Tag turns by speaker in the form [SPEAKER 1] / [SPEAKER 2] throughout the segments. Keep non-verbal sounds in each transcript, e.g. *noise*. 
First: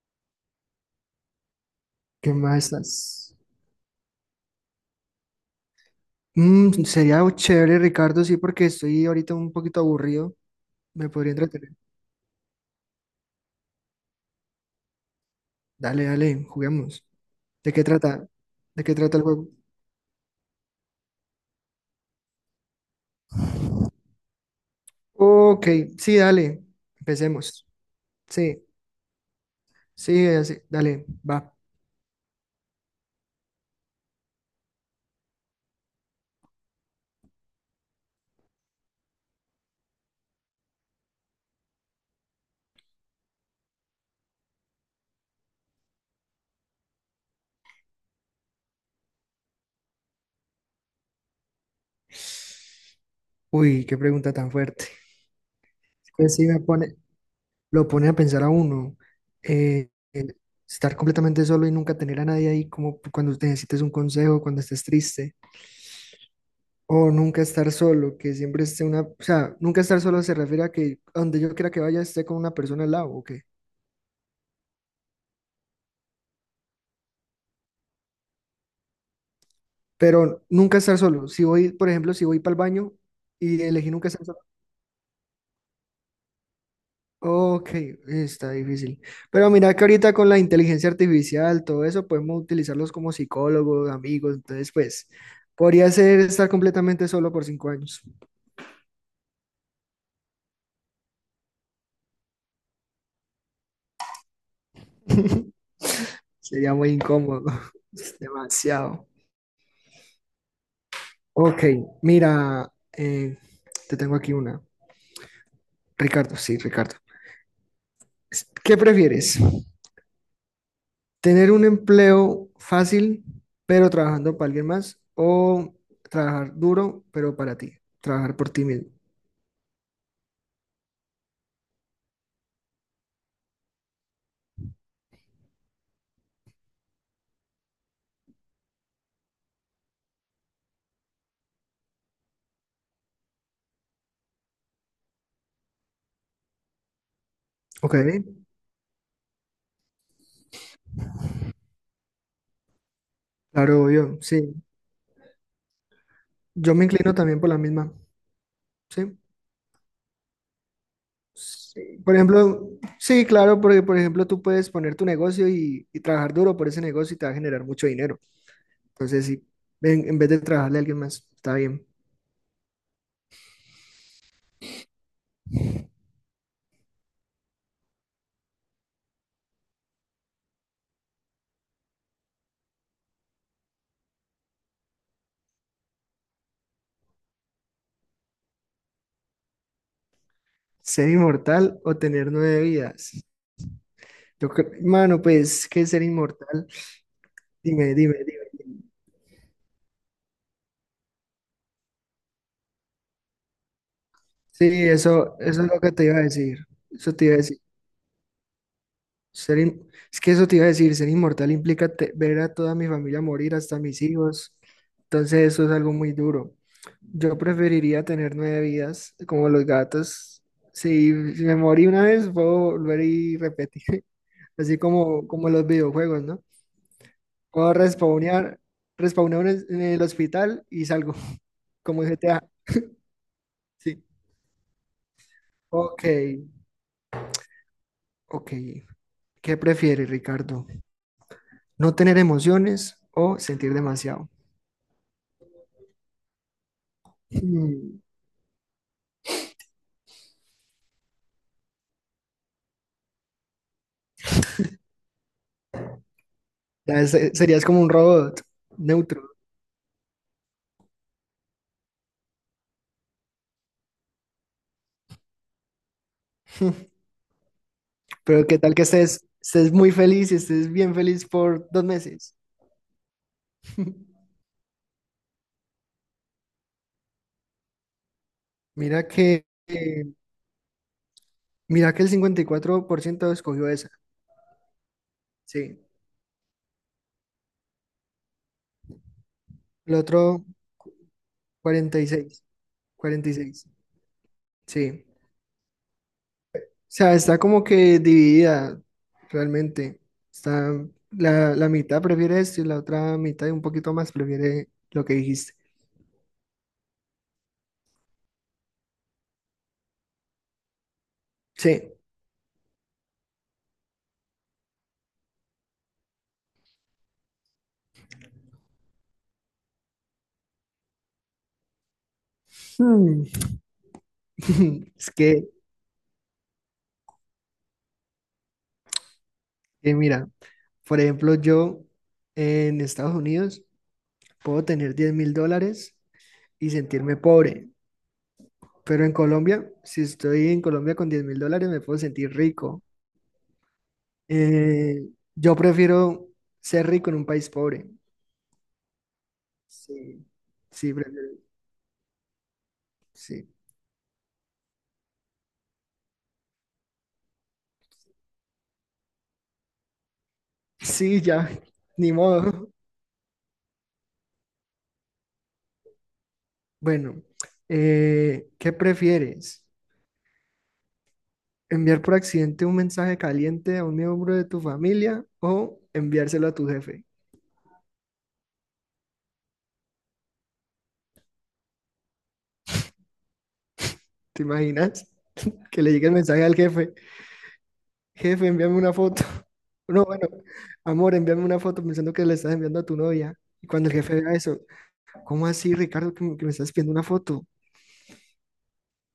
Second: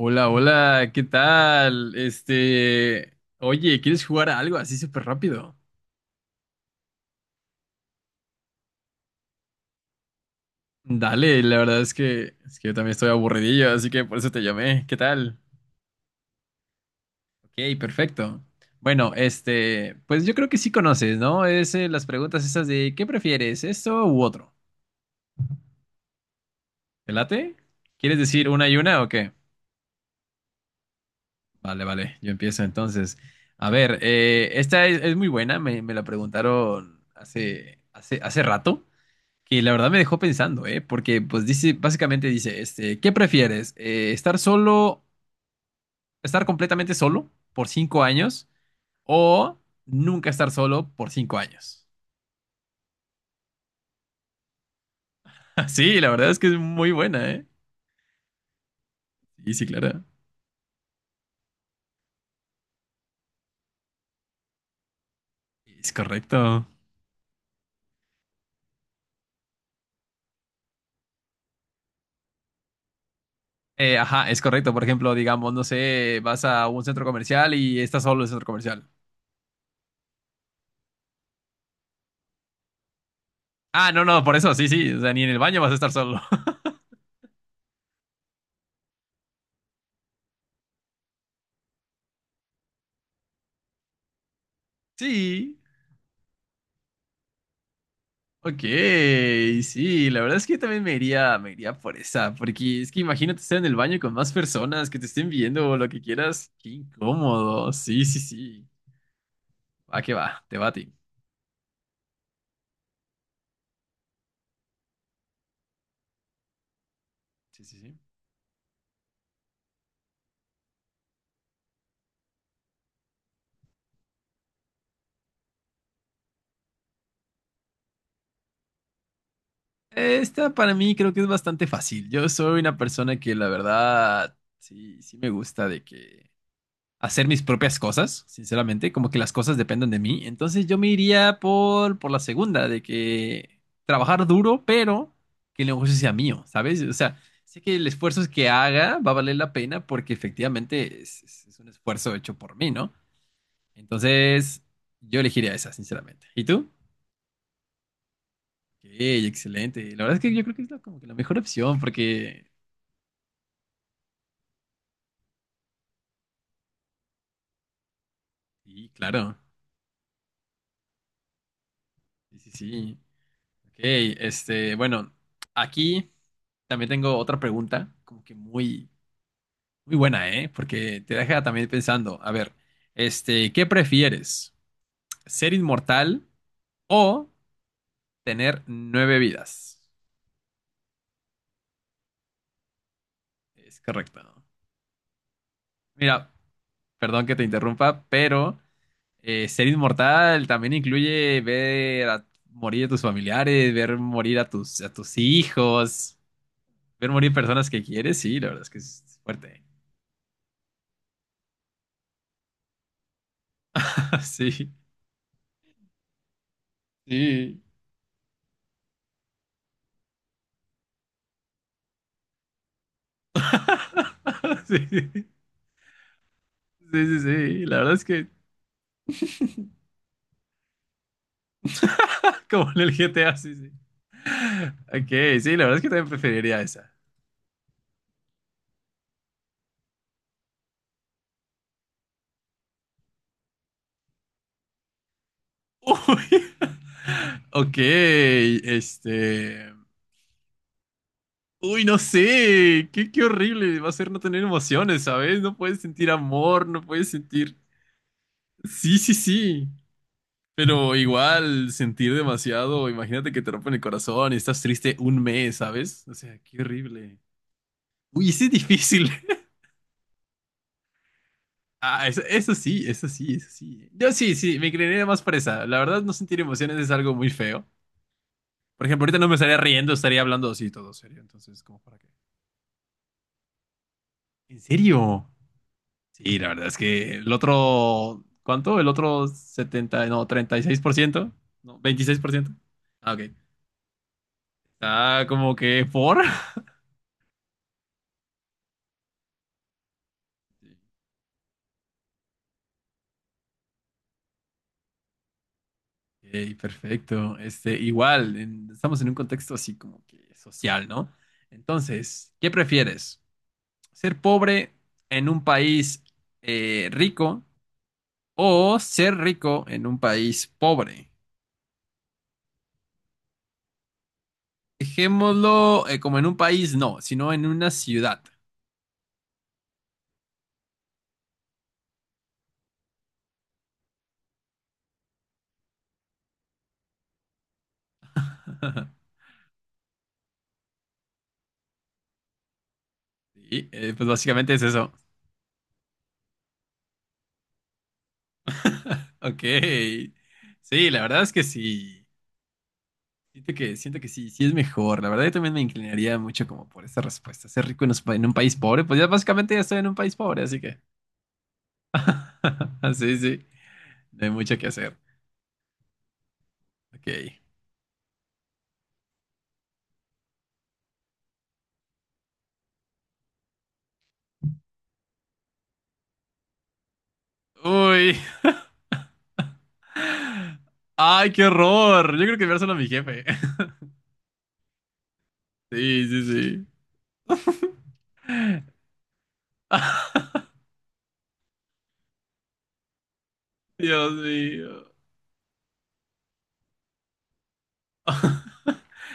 [SPEAKER 1] Hola, hola, ¿qué tal?
[SPEAKER 2] ¿Qué más
[SPEAKER 1] Este,
[SPEAKER 2] estás?
[SPEAKER 1] oye, ¿quieres jugar a algo así súper rápido?
[SPEAKER 2] Sería algo chévere, Ricardo, sí, porque estoy ahorita un poquito aburrido. Me podría
[SPEAKER 1] Dale, la
[SPEAKER 2] entretener.
[SPEAKER 1] verdad es que yo también estoy aburridillo, así que por eso te llamé. ¿Qué tal?
[SPEAKER 2] Dale, dale, juguemos.
[SPEAKER 1] Ok,
[SPEAKER 2] ¿De qué trata?
[SPEAKER 1] perfecto.
[SPEAKER 2] ¿De qué
[SPEAKER 1] Bueno,
[SPEAKER 2] trata el juego?
[SPEAKER 1] este, pues yo creo que sí conoces, ¿no? Es las preguntas esas de ¿qué prefieres, esto u otro?
[SPEAKER 2] Ok, sí, dale.
[SPEAKER 1] ¿Te late?
[SPEAKER 2] Empecemos.
[SPEAKER 1] ¿Quieres decir
[SPEAKER 2] Sí,
[SPEAKER 1] una y una o qué?
[SPEAKER 2] sí, así, dale, va.
[SPEAKER 1] Vale, vale, yo empiezo entonces. A ver, esta es muy buena, me la preguntaron hace rato. Que la verdad me dejó pensando, ¿eh? Porque pues dice, básicamente dice, este, ¿qué prefieres? ¿Estar solo, estar completamente solo por 5 años o nunca estar solo por 5 años?
[SPEAKER 2] Uy, qué pregunta tan fuerte.
[SPEAKER 1] *laughs* Sí, la
[SPEAKER 2] Que
[SPEAKER 1] verdad es
[SPEAKER 2] sí
[SPEAKER 1] que es
[SPEAKER 2] me
[SPEAKER 1] muy
[SPEAKER 2] pone,
[SPEAKER 1] buena, ¿eh?
[SPEAKER 2] lo pone a pensar a uno.
[SPEAKER 1] Sí, sí,
[SPEAKER 2] eh,
[SPEAKER 1] claro.
[SPEAKER 2] eh, Estar completamente solo y nunca tener a nadie ahí, como cuando te necesites un consejo, cuando estés triste.
[SPEAKER 1] Es correcto.
[SPEAKER 2] O nunca estar solo, que siempre esté una, o sea, nunca estar solo se refiere a que a donde yo quiera que vaya esté con una persona al lado, ¿o qué?
[SPEAKER 1] Ajá, es correcto. Por ejemplo, digamos, no sé, vas a un centro comercial y estás solo en el centro comercial.
[SPEAKER 2] Pero nunca estar solo. Si voy, por ejemplo, si voy para el baño y elegí
[SPEAKER 1] Ah, no,
[SPEAKER 2] nunca
[SPEAKER 1] no,
[SPEAKER 2] estar
[SPEAKER 1] por
[SPEAKER 2] solo.
[SPEAKER 1] eso, sí, sí. O sea, ni en el baño vas a estar solo. *laughs*
[SPEAKER 2] Ok, está difícil. Pero mira que ahorita con la inteligencia artificial, todo eso, podemos utilizarlos como psicólogos, amigos. Entonces, pues,
[SPEAKER 1] Sí.
[SPEAKER 2] podría ser estar completamente solo por 5 años.
[SPEAKER 1] Ok, sí, la verdad es que yo también me iría por esa, porque es que imagínate estar en el baño con más personas que te estén
[SPEAKER 2] *laughs*
[SPEAKER 1] viendo o lo que quieras. Qué
[SPEAKER 2] Sería muy incómodo.
[SPEAKER 1] incómodo. Sí,
[SPEAKER 2] *laughs*
[SPEAKER 1] sí, sí.
[SPEAKER 2] Demasiado.
[SPEAKER 1] Va que va, te va a ti.
[SPEAKER 2] Ok, mira, eh, te tengo aquí una. Ricardo, sí, Ricardo.
[SPEAKER 1] Sí, sí, sí.
[SPEAKER 2] ¿Qué prefieres? ¿Tener un empleo fácil, pero trabajando para alguien más? ¿O trabajar duro, pero para ti? Trabajar por ti mismo.
[SPEAKER 1] Esta para mí creo que es bastante fácil. Yo soy una persona que la verdad sí, sí me gusta de que hacer mis propias cosas, sinceramente, como que las cosas dependen de mí. Entonces yo me iría por la segunda, de que trabajar duro, pero que el negocio sea mío, ¿sabes? O sea, sé que el
[SPEAKER 2] Ok,
[SPEAKER 1] esfuerzo que haga va a valer la pena porque efectivamente es un esfuerzo hecho por mí, ¿no?
[SPEAKER 2] claro, yo, sí.
[SPEAKER 1] Entonces yo elegiría esa, sinceramente. ¿Y tú?
[SPEAKER 2] Yo me inclino también por la misma,
[SPEAKER 1] Ok,
[SPEAKER 2] ¿sí?
[SPEAKER 1] excelente. La verdad es que yo creo que es como que la mejor opción
[SPEAKER 2] Sí, por
[SPEAKER 1] porque...
[SPEAKER 2] ejemplo, sí, claro, porque por ejemplo tú puedes poner tu negocio y trabajar duro por ese negocio y te va a generar mucho dinero.
[SPEAKER 1] Sí,
[SPEAKER 2] Entonces,
[SPEAKER 1] claro.
[SPEAKER 2] sí, en vez de trabajarle a alguien más, está bien.
[SPEAKER 1] Sí, sí, sí. Ok, este, bueno, aquí... También tengo otra pregunta, como que muy, muy buena, ¿eh? Porque te deja también pensando, a ver, este, ¿qué prefieres? ¿Ser inmortal o tener nueve vidas?
[SPEAKER 2] ¿Ser inmortal o tener nueve vidas?
[SPEAKER 1] Es correcto, ¿no?
[SPEAKER 2] Mano, pues, ¿qué es ser
[SPEAKER 1] Mira,
[SPEAKER 2] inmortal?
[SPEAKER 1] perdón que te
[SPEAKER 2] Dime,
[SPEAKER 1] interrumpa,
[SPEAKER 2] dime, dime.
[SPEAKER 1] pero ser inmortal también incluye ver a morir a tus familiares, ver morir a
[SPEAKER 2] Sí,
[SPEAKER 1] tus, a tus
[SPEAKER 2] eso es lo que te iba
[SPEAKER 1] hijos,
[SPEAKER 2] a decir.
[SPEAKER 1] ver
[SPEAKER 2] Eso te
[SPEAKER 1] morir
[SPEAKER 2] iba a decir.
[SPEAKER 1] personas que quieres, sí, la verdad es que es fuerte.
[SPEAKER 2] Es que eso te iba a decir, ser inmortal implica ver a toda mi familia morir, hasta mis
[SPEAKER 1] *laughs*
[SPEAKER 2] hijos.
[SPEAKER 1] Sí,
[SPEAKER 2] Entonces, eso es algo muy duro. Yo
[SPEAKER 1] sí.
[SPEAKER 2] preferiría tener nueve vidas, como los gatos. Si, si me morí una vez, puedo volver y repetir. *laughs*
[SPEAKER 1] *laughs*
[SPEAKER 2] Así
[SPEAKER 1] Sí.
[SPEAKER 2] como, como los videojuegos, ¿no?
[SPEAKER 1] Sí, sí, sí.
[SPEAKER 2] Puedo
[SPEAKER 1] La verdad es que,
[SPEAKER 2] respawnear, respawnear en el hospital y salgo, *laughs* como GTA.
[SPEAKER 1] *laughs* como en el GTA, sí, sí.
[SPEAKER 2] Sí.
[SPEAKER 1] Ok, sí, la verdad es que
[SPEAKER 2] Ok,
[SPEAKER 1] también preferiría esa.
[SPEAKER 2] ok. ¿Qué prefiere, Ricardo? ¿No tener emociones o sentir demasiado?
[SPEAKER 1] Uy. *laughs* Ok,
[SPEAKER 2] Hmm,
[SPEAKER 1] este. Uy, no sé. Qué horrible va a ser no tener emociones, ¿sabes? No puedes sentir amor, no puedes sentir.
[SPEAKER 2] Serías como un robot
[SPEAKER 1] Sí, sí,
[SPEAKER 2] neutro.
[SPEAKER 1] sí. Pero igual, sentir demasiado. Imagínate que te rompen el corazón y estás triste un mes, ¿sabes? O sea, qué
[SPEAKER 2] *laughs*
[SPEAKER 1] horrible. Uy, ese
[SPEAKER 2] Pero
[SPEAKER 1] es
[SPEAKER 2] qué tal que
[SPEAKER 1] difícil.
[SPEAKER 2] estés muy feliz y estés bien feliz por dos
[SPEAKER 1] Ah, eso,
[SPEAKER 2] meses.
[SPEAKER 1] eso sí, eso sí, eso sí. Yo
[SPEAKER 2] *laughs*
[SPEAKER 1] sí, sí, me creería más presa. La verdad, no sentir emociones es algo muy feo. Por ejemplo,
[SPEAKER 2] Mira
[SPEAKER 1] ahorita no me
[SPEAKER 2] que,
[SPEAKER 1] estaría riendo,
[SPEAKER 2] eh,
[SPEAKER 1] estaría hablando así todo serio. Entonces, ¿cómo
[SPEAKER 2] mira
[SPEAKER 1] para
[SPEAKER 2] que
[SPEAKER 1] qué?
[SPEAKER 2] el 54% escogió esa.
[SPEAKER 1] ¿En serio?
[SPEAKER 2] Sí.
[SPEAKER 1] Sí, la verdad es que el otro, ¿cuánto? El otro
[SPEAKER 2] El
[SPEAKER 1] 70, no,
[SPEAKER 2] otro
[SPEAKER 1] 36%, no,
[SPEAKER 2] cuarenta cuarenta y
[SPEAKER 1] veintiséis por
[SPEAKER 2] seis,
[SPEAKER 1] ciento. Ah, ok.
[SPEAKER 2] 46. Sí.
[SPEAKER 1] Está como que por.
[SPEAKER 2] Sea, está como que dividida realmente. Está la mitad prefiere esto y la otra mitad y un poquito más prefiere lo que dijiste.
[SPEAKER 1] Ok, perfecto. Este, igual, estamos en un contexto así como que social, ¿no?
[SPEAKER 2] Sí.
[SPEAKER 1] Entonces, ¿qué prefieres? Ser pobre en un país rico o ser rico en un país pobre.
[SPEAKER 2] Hmm. *laughs* Es
[SPEAKER 1] Dejémoslo como en un país, no, sino en una ciudad.
[SPEAKER 2] que mira, por ejemplo, yo en Estados Unidos puedo tener 10.000 dólares y sentirme pobre, pero en
[SPEAKER 1] *laughs*
[SPEAKER 2] Colombia, si estoy en Colombia con 10.000 dólares, me puedo sentir rico.
[SPEAKER 1] Sí, pues básicamente es eso.
[SPEAKER 2] Eh, yo prefiero ser rico en un país pobre.
[SPEAKER 1] *laughs* Ok.
[SPEAKER 2] Sí,
[SPEAKER 1] Sí,
[SPEAKER 2] sí,
[SPEAKER 1] la verdad es
[SPEAKER 2] prefiero,
[SPEAKER 1] que sí.
[SPEAKER 2] sí.
[SPEAKER 1] Siento que sí, sí es mejor. La verdad yo también me inclinaría mucho como por esta respuesta. Ser rico en un país pobre, pues ya básicamente ya estoy en un país pobre, así que.
[SPEAKER 2] Sí, ya, ni modo.
[SPEAKER 1] *laughs* Sí, sí, no hay mucho que hacer.
[SPEAKER 2] Bueno,
[SPEAKER 1] Ok.
[SPEAKER 2] ¿qué prefieres? ¿Enviar por accidente un mensaje caliente a un miembro de tu familia o enviárselo a tu jefe?
[SPEAKER 1] Uy, ay, qué horror. Yo creo que enviárselo a mi jefe. *laughs*
[SPEAKER 2] ¿Te imaginas? Que le
[SPEAKER 1] Sí,
[SPEAKER 2] llegue el mensaje al
[SPEAKER 1] sí,
[SPEAKER 2] jefe. Jefe,
[SPEAKER 1] sí.
[SPEAKER 2] envíame
[SPEAKER 1] *laughs*
[SPEAKER 2] una foto. *laughs* No, bueno, amor, envíame una foto pensando que le estás enviando a tu novia. Y cuando el
[SPEAKER 1] Dios
[SPEAKER 2] jefe vea eso,
[SPEAKER 1] mío.
[SPEAKER 2] ¿cómo así, Ricardo, que que me estás pidiendo una foto?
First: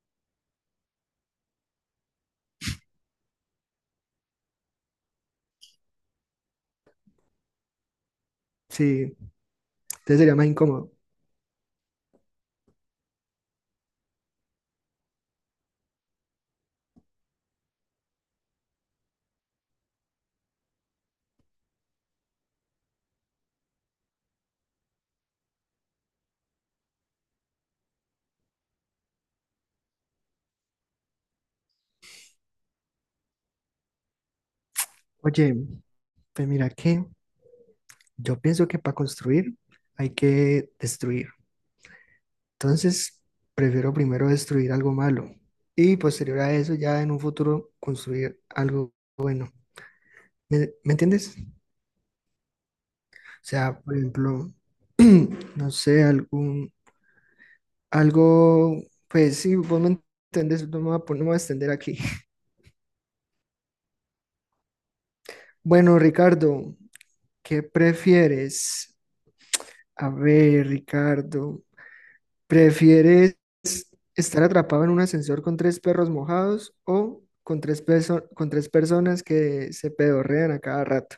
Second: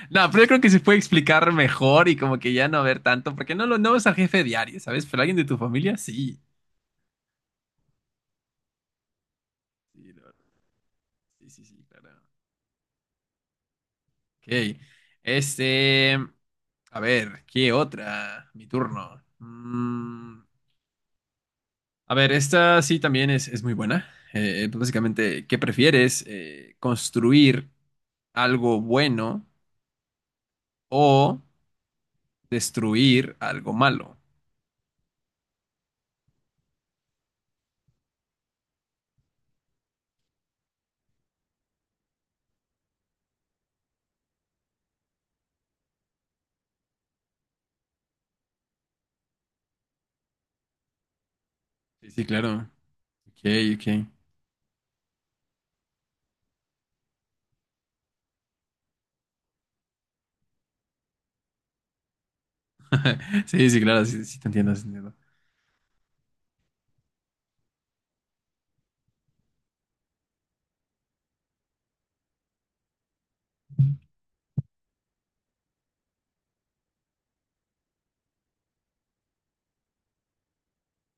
[SPEAKER 1] No, pero yo creo que se puede explicar mejor y como que ya no ver tanto, porque no es al jefe diario, ¿sabes? Pero alguien de tu familia, sí.
[SPEAKER 2] Sí,
[SPEAKER 1] Sí,
[SPEAKER 2] entonces
[SPEAKER 1] la
[SPEAKER 2] sería
[SPEAKER 1] verdad.
[SPEAKER 2] más incómodo.
[SPEAKER 1] Sí, sí, sí, claro. Ok. Este. A ver, ¿qué otra? Mi turno. A ver, esta sí también es muy buena. Pues básicamente, ¿qué prefieres? ¿Construir algo bueno o destruir algo malo?
[SPEAKER 2] Oye, pues mira que yo pienso que para construir hay que destruir. Entonces, prefiero primero destruir algo malo y posterior a eso ya en un futuro construir algo. ¿Me entiendes? O
[SPEAKER 1] Sí, sí, claro. Ok,
[SPEAKER 2] sea, por
[SPEAKER 1] ok.
[SPEAKER 2] ejemplo, no sé, algún, algo, pues sí, vos me entendés, no me voy a, no me voy a extender aquí. *laughs*
[SPEAKER 1] *laughs* Sí, sí, claro, sí, sí te entiendo, sí te entiendo.
[SPEAKER 2] Bueno, Ricardo, ¿qué prefieres? A ver, Ricardo, ¿prefieres estar atrapado en un ascensor con tres perros mojados o con tres personas que se pedorrean a cada rato?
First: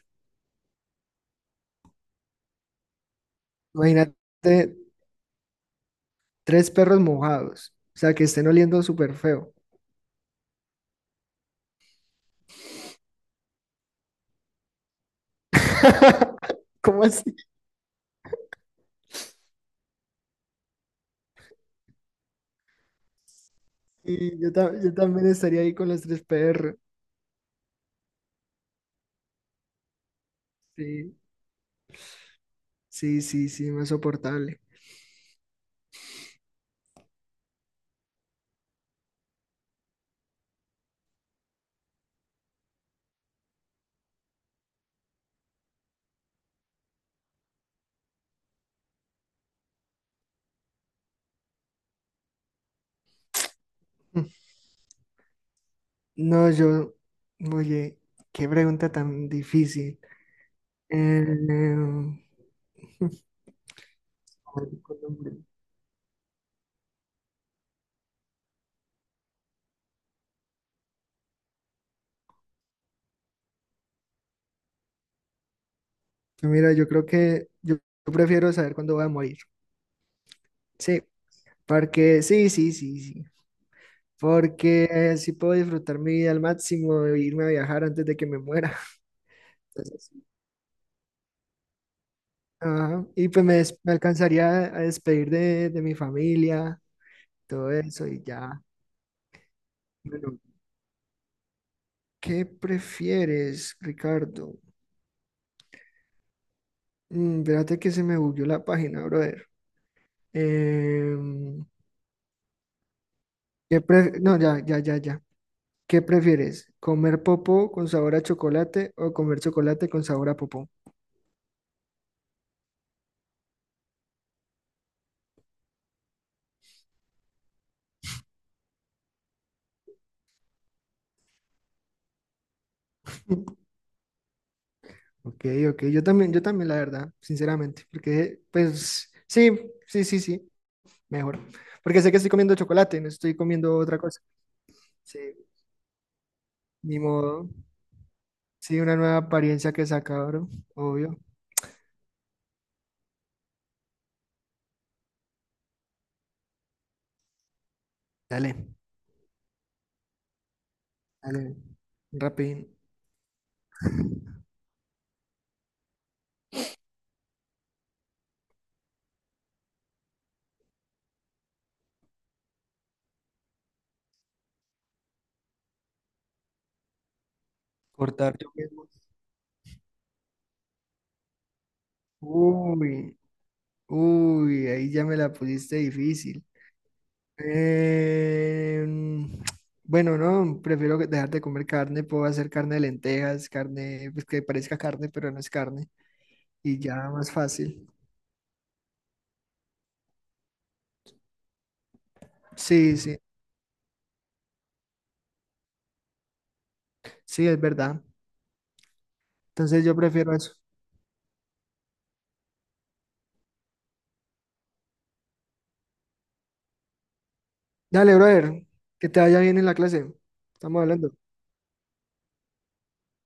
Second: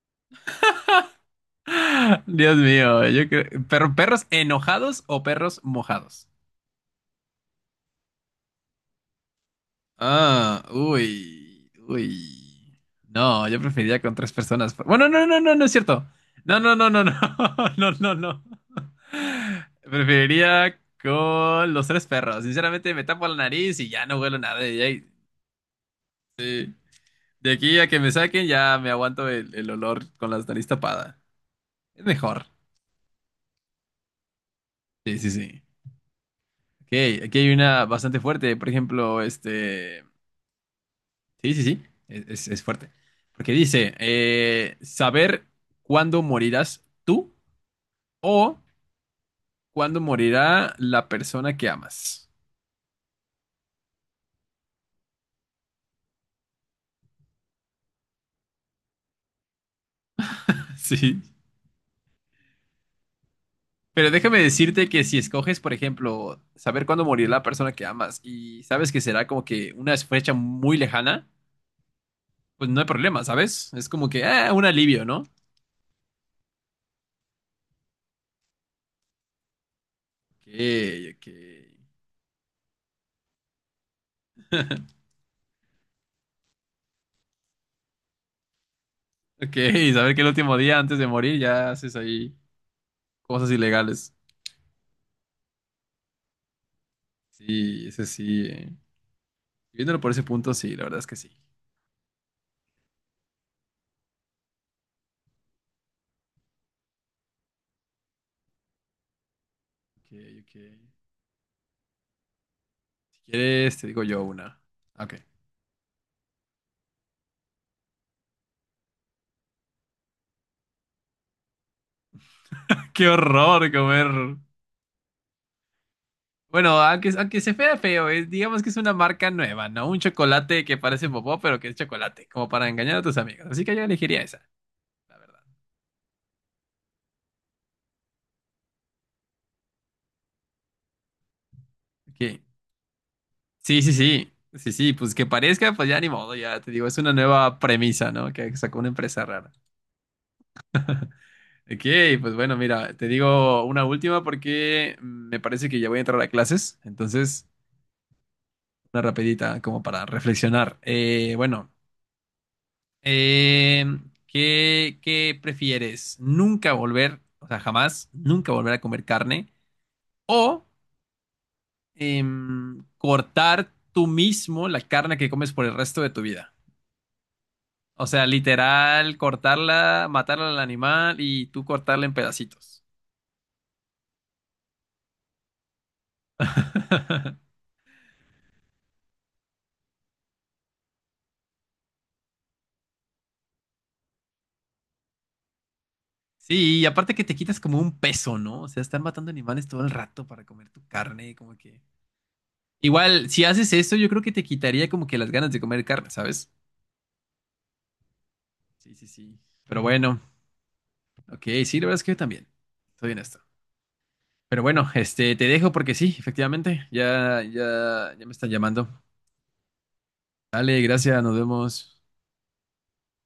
[SPEAKER 1] *gasps* *laughs* Dios mío, yo creo. Pero,
[SPEAKER 2] Imagínate
[SPEAKER 1] ¿perros enojados o perros mojados?
[SPEAKER 2] tres perros mojados, o sea, que estén oliendo súper feo.
[SPEAKER 1] Ah, uy, uy. No, yo preferiría con tres personas. Bueno, no, no, no, no es cierto. No,
[SPEAKER 2] *laughs*
[SPEAKER 1] no, no, no,
[SPEAKER 2] ¿Cómo
[SPEAKER 1] no,
[SPEAKER 2] así?
[SPEAKER 1] *laughs* no, no, no. Preferiría con los tres perros. Sinceramente, me tapo la nariz y ya no huelo
[SPEAKER 2] Sí, yo,
[SPEAKER 1] nada.
[SPEAKER 2] yo también estaría ahí con los tres
[SPEAKER 1] Sí.
[SPEAKER 2] perros.
[SPEAKER 1] De aquí a que me saquen, ya me aguanto el olor con la nariz
[SPEAKER 2] Sí,
[SPEAKER 1] tapada. Es mejor.
[SPEAKER 2] sí, sí, sí, más soportable.
[SPEAKER 1] Sí, sí, sí. Ok, aquí hay una bastante fuerte. Por ejemplo, este. Sí, sí, sí. Es fuerte. Porque dice: saber cuándo morirás tú o cuándo morirá la persona que amas.
[SPEAKER 2] *laughs* Mm. No, yo, oye, qué pregunta tan difícil.
[SPEAKER 1] *laughs* Sí.
[SPEAKER 2] Eh,
[SPEAKER 1] Pero déjame decirte que si
[SPEAKER 2] *laughs*
[SPEAKER 1] escoges, por ejemplo, saber cuándo morirá la persona que amas y sabes que será como que una fecha muy lejana. Pues no hay problema, ¿sabes? Es como que, ah, un alivio, ¿no?
[SPEAKER 2] mira, yo creo que yo prefiero saber cuándo voy a morir.
[SPEAKER 1] Ok,
[SPEAKER 2] Sí,
[SPEAKER 1] ok.
[SPEAKER 2] porque sí, sí, sí, sí. Porque así puedo disfrutar mi vida al máximo e irme a viajar antes de que me muera.
[SPEAKER 1] Ok, *laughs*
[SPEAKER 2] Entonces,
[SPEAKER 1] saber que el último día antes de morir ya haces ahí
[SPEAKER 2] ajá. Y pues
[SPEAKER 1] cosas
[SPEAKER 2] me, me
[SPEAKER 1] ilegales.
[SPEAKER 2] alcanzaría a despedir de mi familia, todo
[SPEAKER 1] Sí, ese
[SPEAKER 2] eso y
[SPEAKER 1] sí.
[SPEAKER 2] ya.
[SPEAKER 1] Viéndolo por ese
[SPEAKER 2] Bueno,
[SPEAKER 1] punto, sí, la verdad es que sí.
[SPEAKER 2] ¿qué prefieres, Ricardo? Espérate que se me bugueó la página, brother.
[SPEAKER 1] Ok, ok.
[SPEAKER 2] Em,
[SPEAKER 1] Si quieres, te digo yo
[SPEAKER 2] no,
[SPEAKER 1] una.
[SPEAKER 2] ya, ya, ya,
[SPEAKER 1] Ok.
[SPEAKER 2] ya. ¿Qué prefieres? ¿Comer popó con sabor a chocolate o comer chocolate con sabor a popó?
[SPEAKER 1] *laughs* Qué horror comer. Bueno, aunque se vea feo, digamos que es una marca nueva, ¿no? Un chocolate que parece popó, pero que es chocolate, como para engañar a tus amigos. Así que
[SPEAKER 2] *laughs*
[SPEAKER 1] yo elegiría esa, la verdad.
[SPEAKER 2] Ok, ok. Yo también, la verdad, sinceramente. Porque, pues, sí, sí, sí, sí. Mejor. Porque sé que estoy
[SPEAKER 1] Ok.
[SPEAKER 2] comiendo chocolate, no estoy comiendo
[SPEAKER 1] Sí, sí,
[SPEAKER 2] otra cosa.
[SPEAKER 1] sí. Sí, sí, pues
[SPEAKER 2] Sí,
[SPEAKER 1] que parezca, pues ya ni modo, ya te digo, es
[SPEAKER 2] ni
[SPEAKER 1] una
[SPEAKER 2] modo.
[SPEAKER 1] nueva premisa, ¿no? Que sacó
[SPEAKER 2] Sí,
[SPEAKER 1] una
[SPEAKER 2] una nueva
[SPEAKER 1] empresa rara.
[SPEAKER 2] apariencia que saca, bro. Obvio.
[SPEAKER 1] Ok, pues bueno, mira, te digo una última porque me parece que ya voy a entrar a clases, entonces
[SPEAKER 2] Dale,
[SPEAKER 1] una rapidita como para reflexionar. Eh,
[SPEAKER 2] dale.
[SPEAKER 1] bueno,
[SPEAKER 2] Rapidín.
[SPEAKER 1] eh, ¿qué prefieres? ¿Nunca volver, o sea, jamás, nunca volver a comer carne o cortar tú mismo la carne que comes por el resto de tu vida? O sea,
[SPEAKER 2] Cortar yo mismo.
[SPEAKER 1] literal, cortarla, matarla al animal y tú cortarla en pedacitos.
[SPEAKER 2] Uy, uy, ahí ya me la pusiste difícil.
[SPEAKER 1] *laughs*
[SPEAKER 2] Em, bueno, no, prefiero dejar de comer carne. Puedo hacer carne de lentejas, carne, pues que parezca carne, pero no es carne. Y
[SPEAKER 1] Sí, y
[SPEAKER 2] ya
[SPEAKER 1] aparte que
[SPEAKER 2] más
[SPEAKER 1] te quitas como
[SPEAKER 2] fácil.
[SPEAKER 1] un peso, ¿no? O sea, estar matando animales todo el rato para comer tu carne, como que...
[SPEAKER 2] Sí, sí,
[SPEAKER 1] Igual, si haces eso, yo creo que te quitaría como que las ganas de comer carne, ¿sabes?
[SPEAKER 2] sí, es verdad.
[SPEAKER 1] Sí, sí, sí. Pero
[SPEAKER 2] Entonces yo
[SPEAKER 1] bueno,
[SPEAKER 2] prefiero eso.
[SPEAKER 1] ok, sí, la verdad es que yo también. Estoy en esto. Pero bueno, este, te dejo porque sí, efectivamente, ya, ya,
[SPEAKER 2] Dale,
[SPEAKER 1] ya me están
[SPEAKER 2] brother,
[SPEAKER 1] llamando.
[SPEAKER 2] que te vaya bien en la clase.
[SPEAKER 1] Dale,
[SPEAKER 2] Estamos hablando.
[SPEAKER 1] gracias, nos vemos.